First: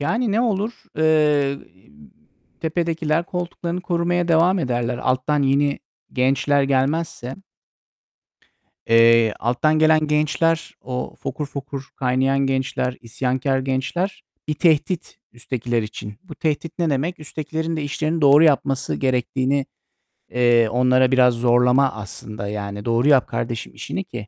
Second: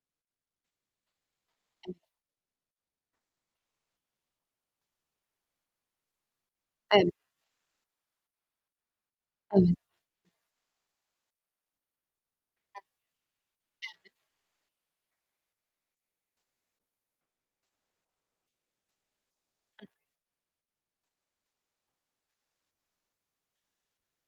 Yani, ne olur, eee, tepedekiler koltuklarını korumaya devam ederler. Alttan yeni gençler Evet. gelmezse eee, Evet. alttan gelen gençler, o fokur fokur kaynayan gençler, isyankâr [unintelligible] gençler bir tehdit üsttekiler için. Bu tehdit ne demek? Üsttekilerin de işlerini doğru yapması gerektiğini, eee, onlara biraz zorlama aslında. Yani, "Doğru yap kardeşim işini ki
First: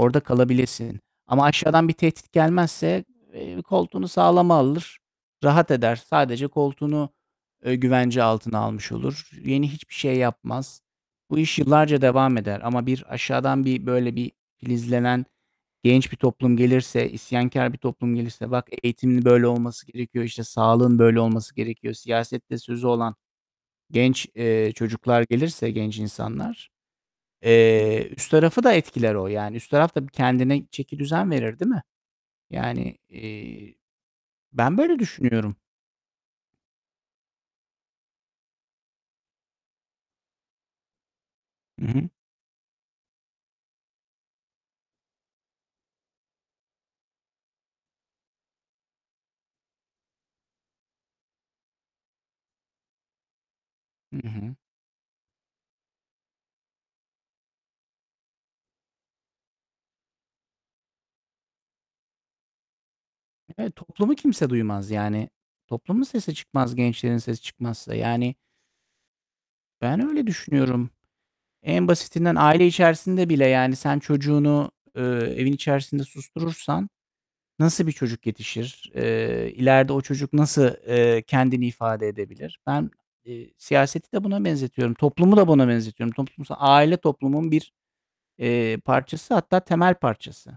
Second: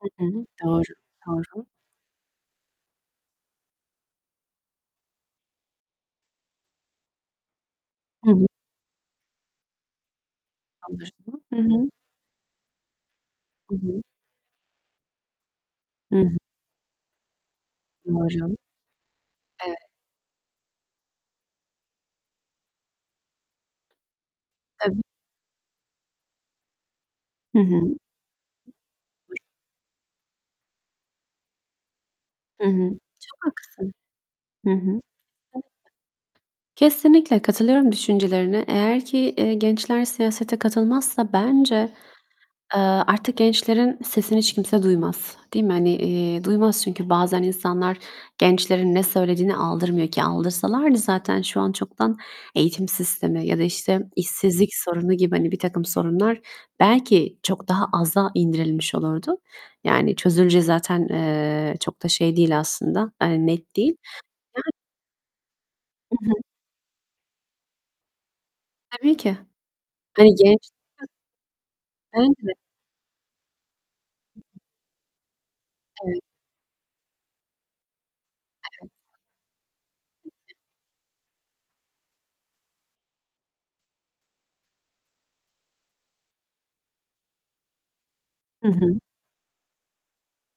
Hı hı. Doğru, kalabilesin." Ama doğru. aşağıdan bir tehdit gelmezse, eee, koltuğunu sağlama alır, rahat eder. Sadece koltuğunu, eee, güvence Hı hı. altına almış olur. Yeni hiçbir şey yapmaz. Bu Anlaşılan Hı iş hı. yıllarca devam eder. Ama bir aşağıdan Hı bir hı. böyle bir filizlenen genç Hı bir hı toplum gelirse, isyankâr bir toplum gelirse Doğru. "Bak, eğitimin böyle Eve olması gerekiyor, işte, sağlığın böyle olması gerekiyor." Siyasette sözü olan genç, eee, Tabii. çocuklar gelirse, genç insanlar, Hı hı. eee, üst tarafı da etkiler o, yani üst taraf da kendine çekidüzen verir, değil mi? Hı hı. Yani, Çok iii, haklısın. Hı ben böyle hı. düşünüyorum. [unintelligible] Kesinlikle katılıyorum düşüncelerine. Eğer ki, eee, gençler siyasete katılmazsa bence, Hı hı. eee, artık gençlerin sesini hiç kimse duymaz. Değil mi? Hani, eee, duymaz. Çünkü bazen insanlar gençlerin ne söylediğine aldırmıyor ki. Aldırsalardı zaten şu an çoktan eğitim sistemi ya da, işte, I hı. işsizlik sorunu gibi, hani, birtakım sorunlar belki çok daha aza indirilmiş olurdu. Yani, çözüleceği zaten, eee, çok da şey değil aslında, hani, net Evet, değil. toplumu kimse [unintelligible] duymaz. Yani toplumun I sesi hı. çıkmaz, gençlerin sesi çıkmazsa. Yani Tabii ki. Ben öyle Hani genç düşünüyorum. [unintelligible] En basitinden [unintelligible] aile içerisinde bile yani sen çocuğunu, eee, evin içerisinde Evet. susturursan nasıl bir çocuk Evet. yetişir? Eee, ileride o çocuk nasıl, eee, kendini ifade edebilir? Ben, eee, siyaseti de buna benzetiyorum, toplumu da buna benzetiyorum. Toplums aile toplumun bir, Hı eee, hı. parçası, hatta temel parçası.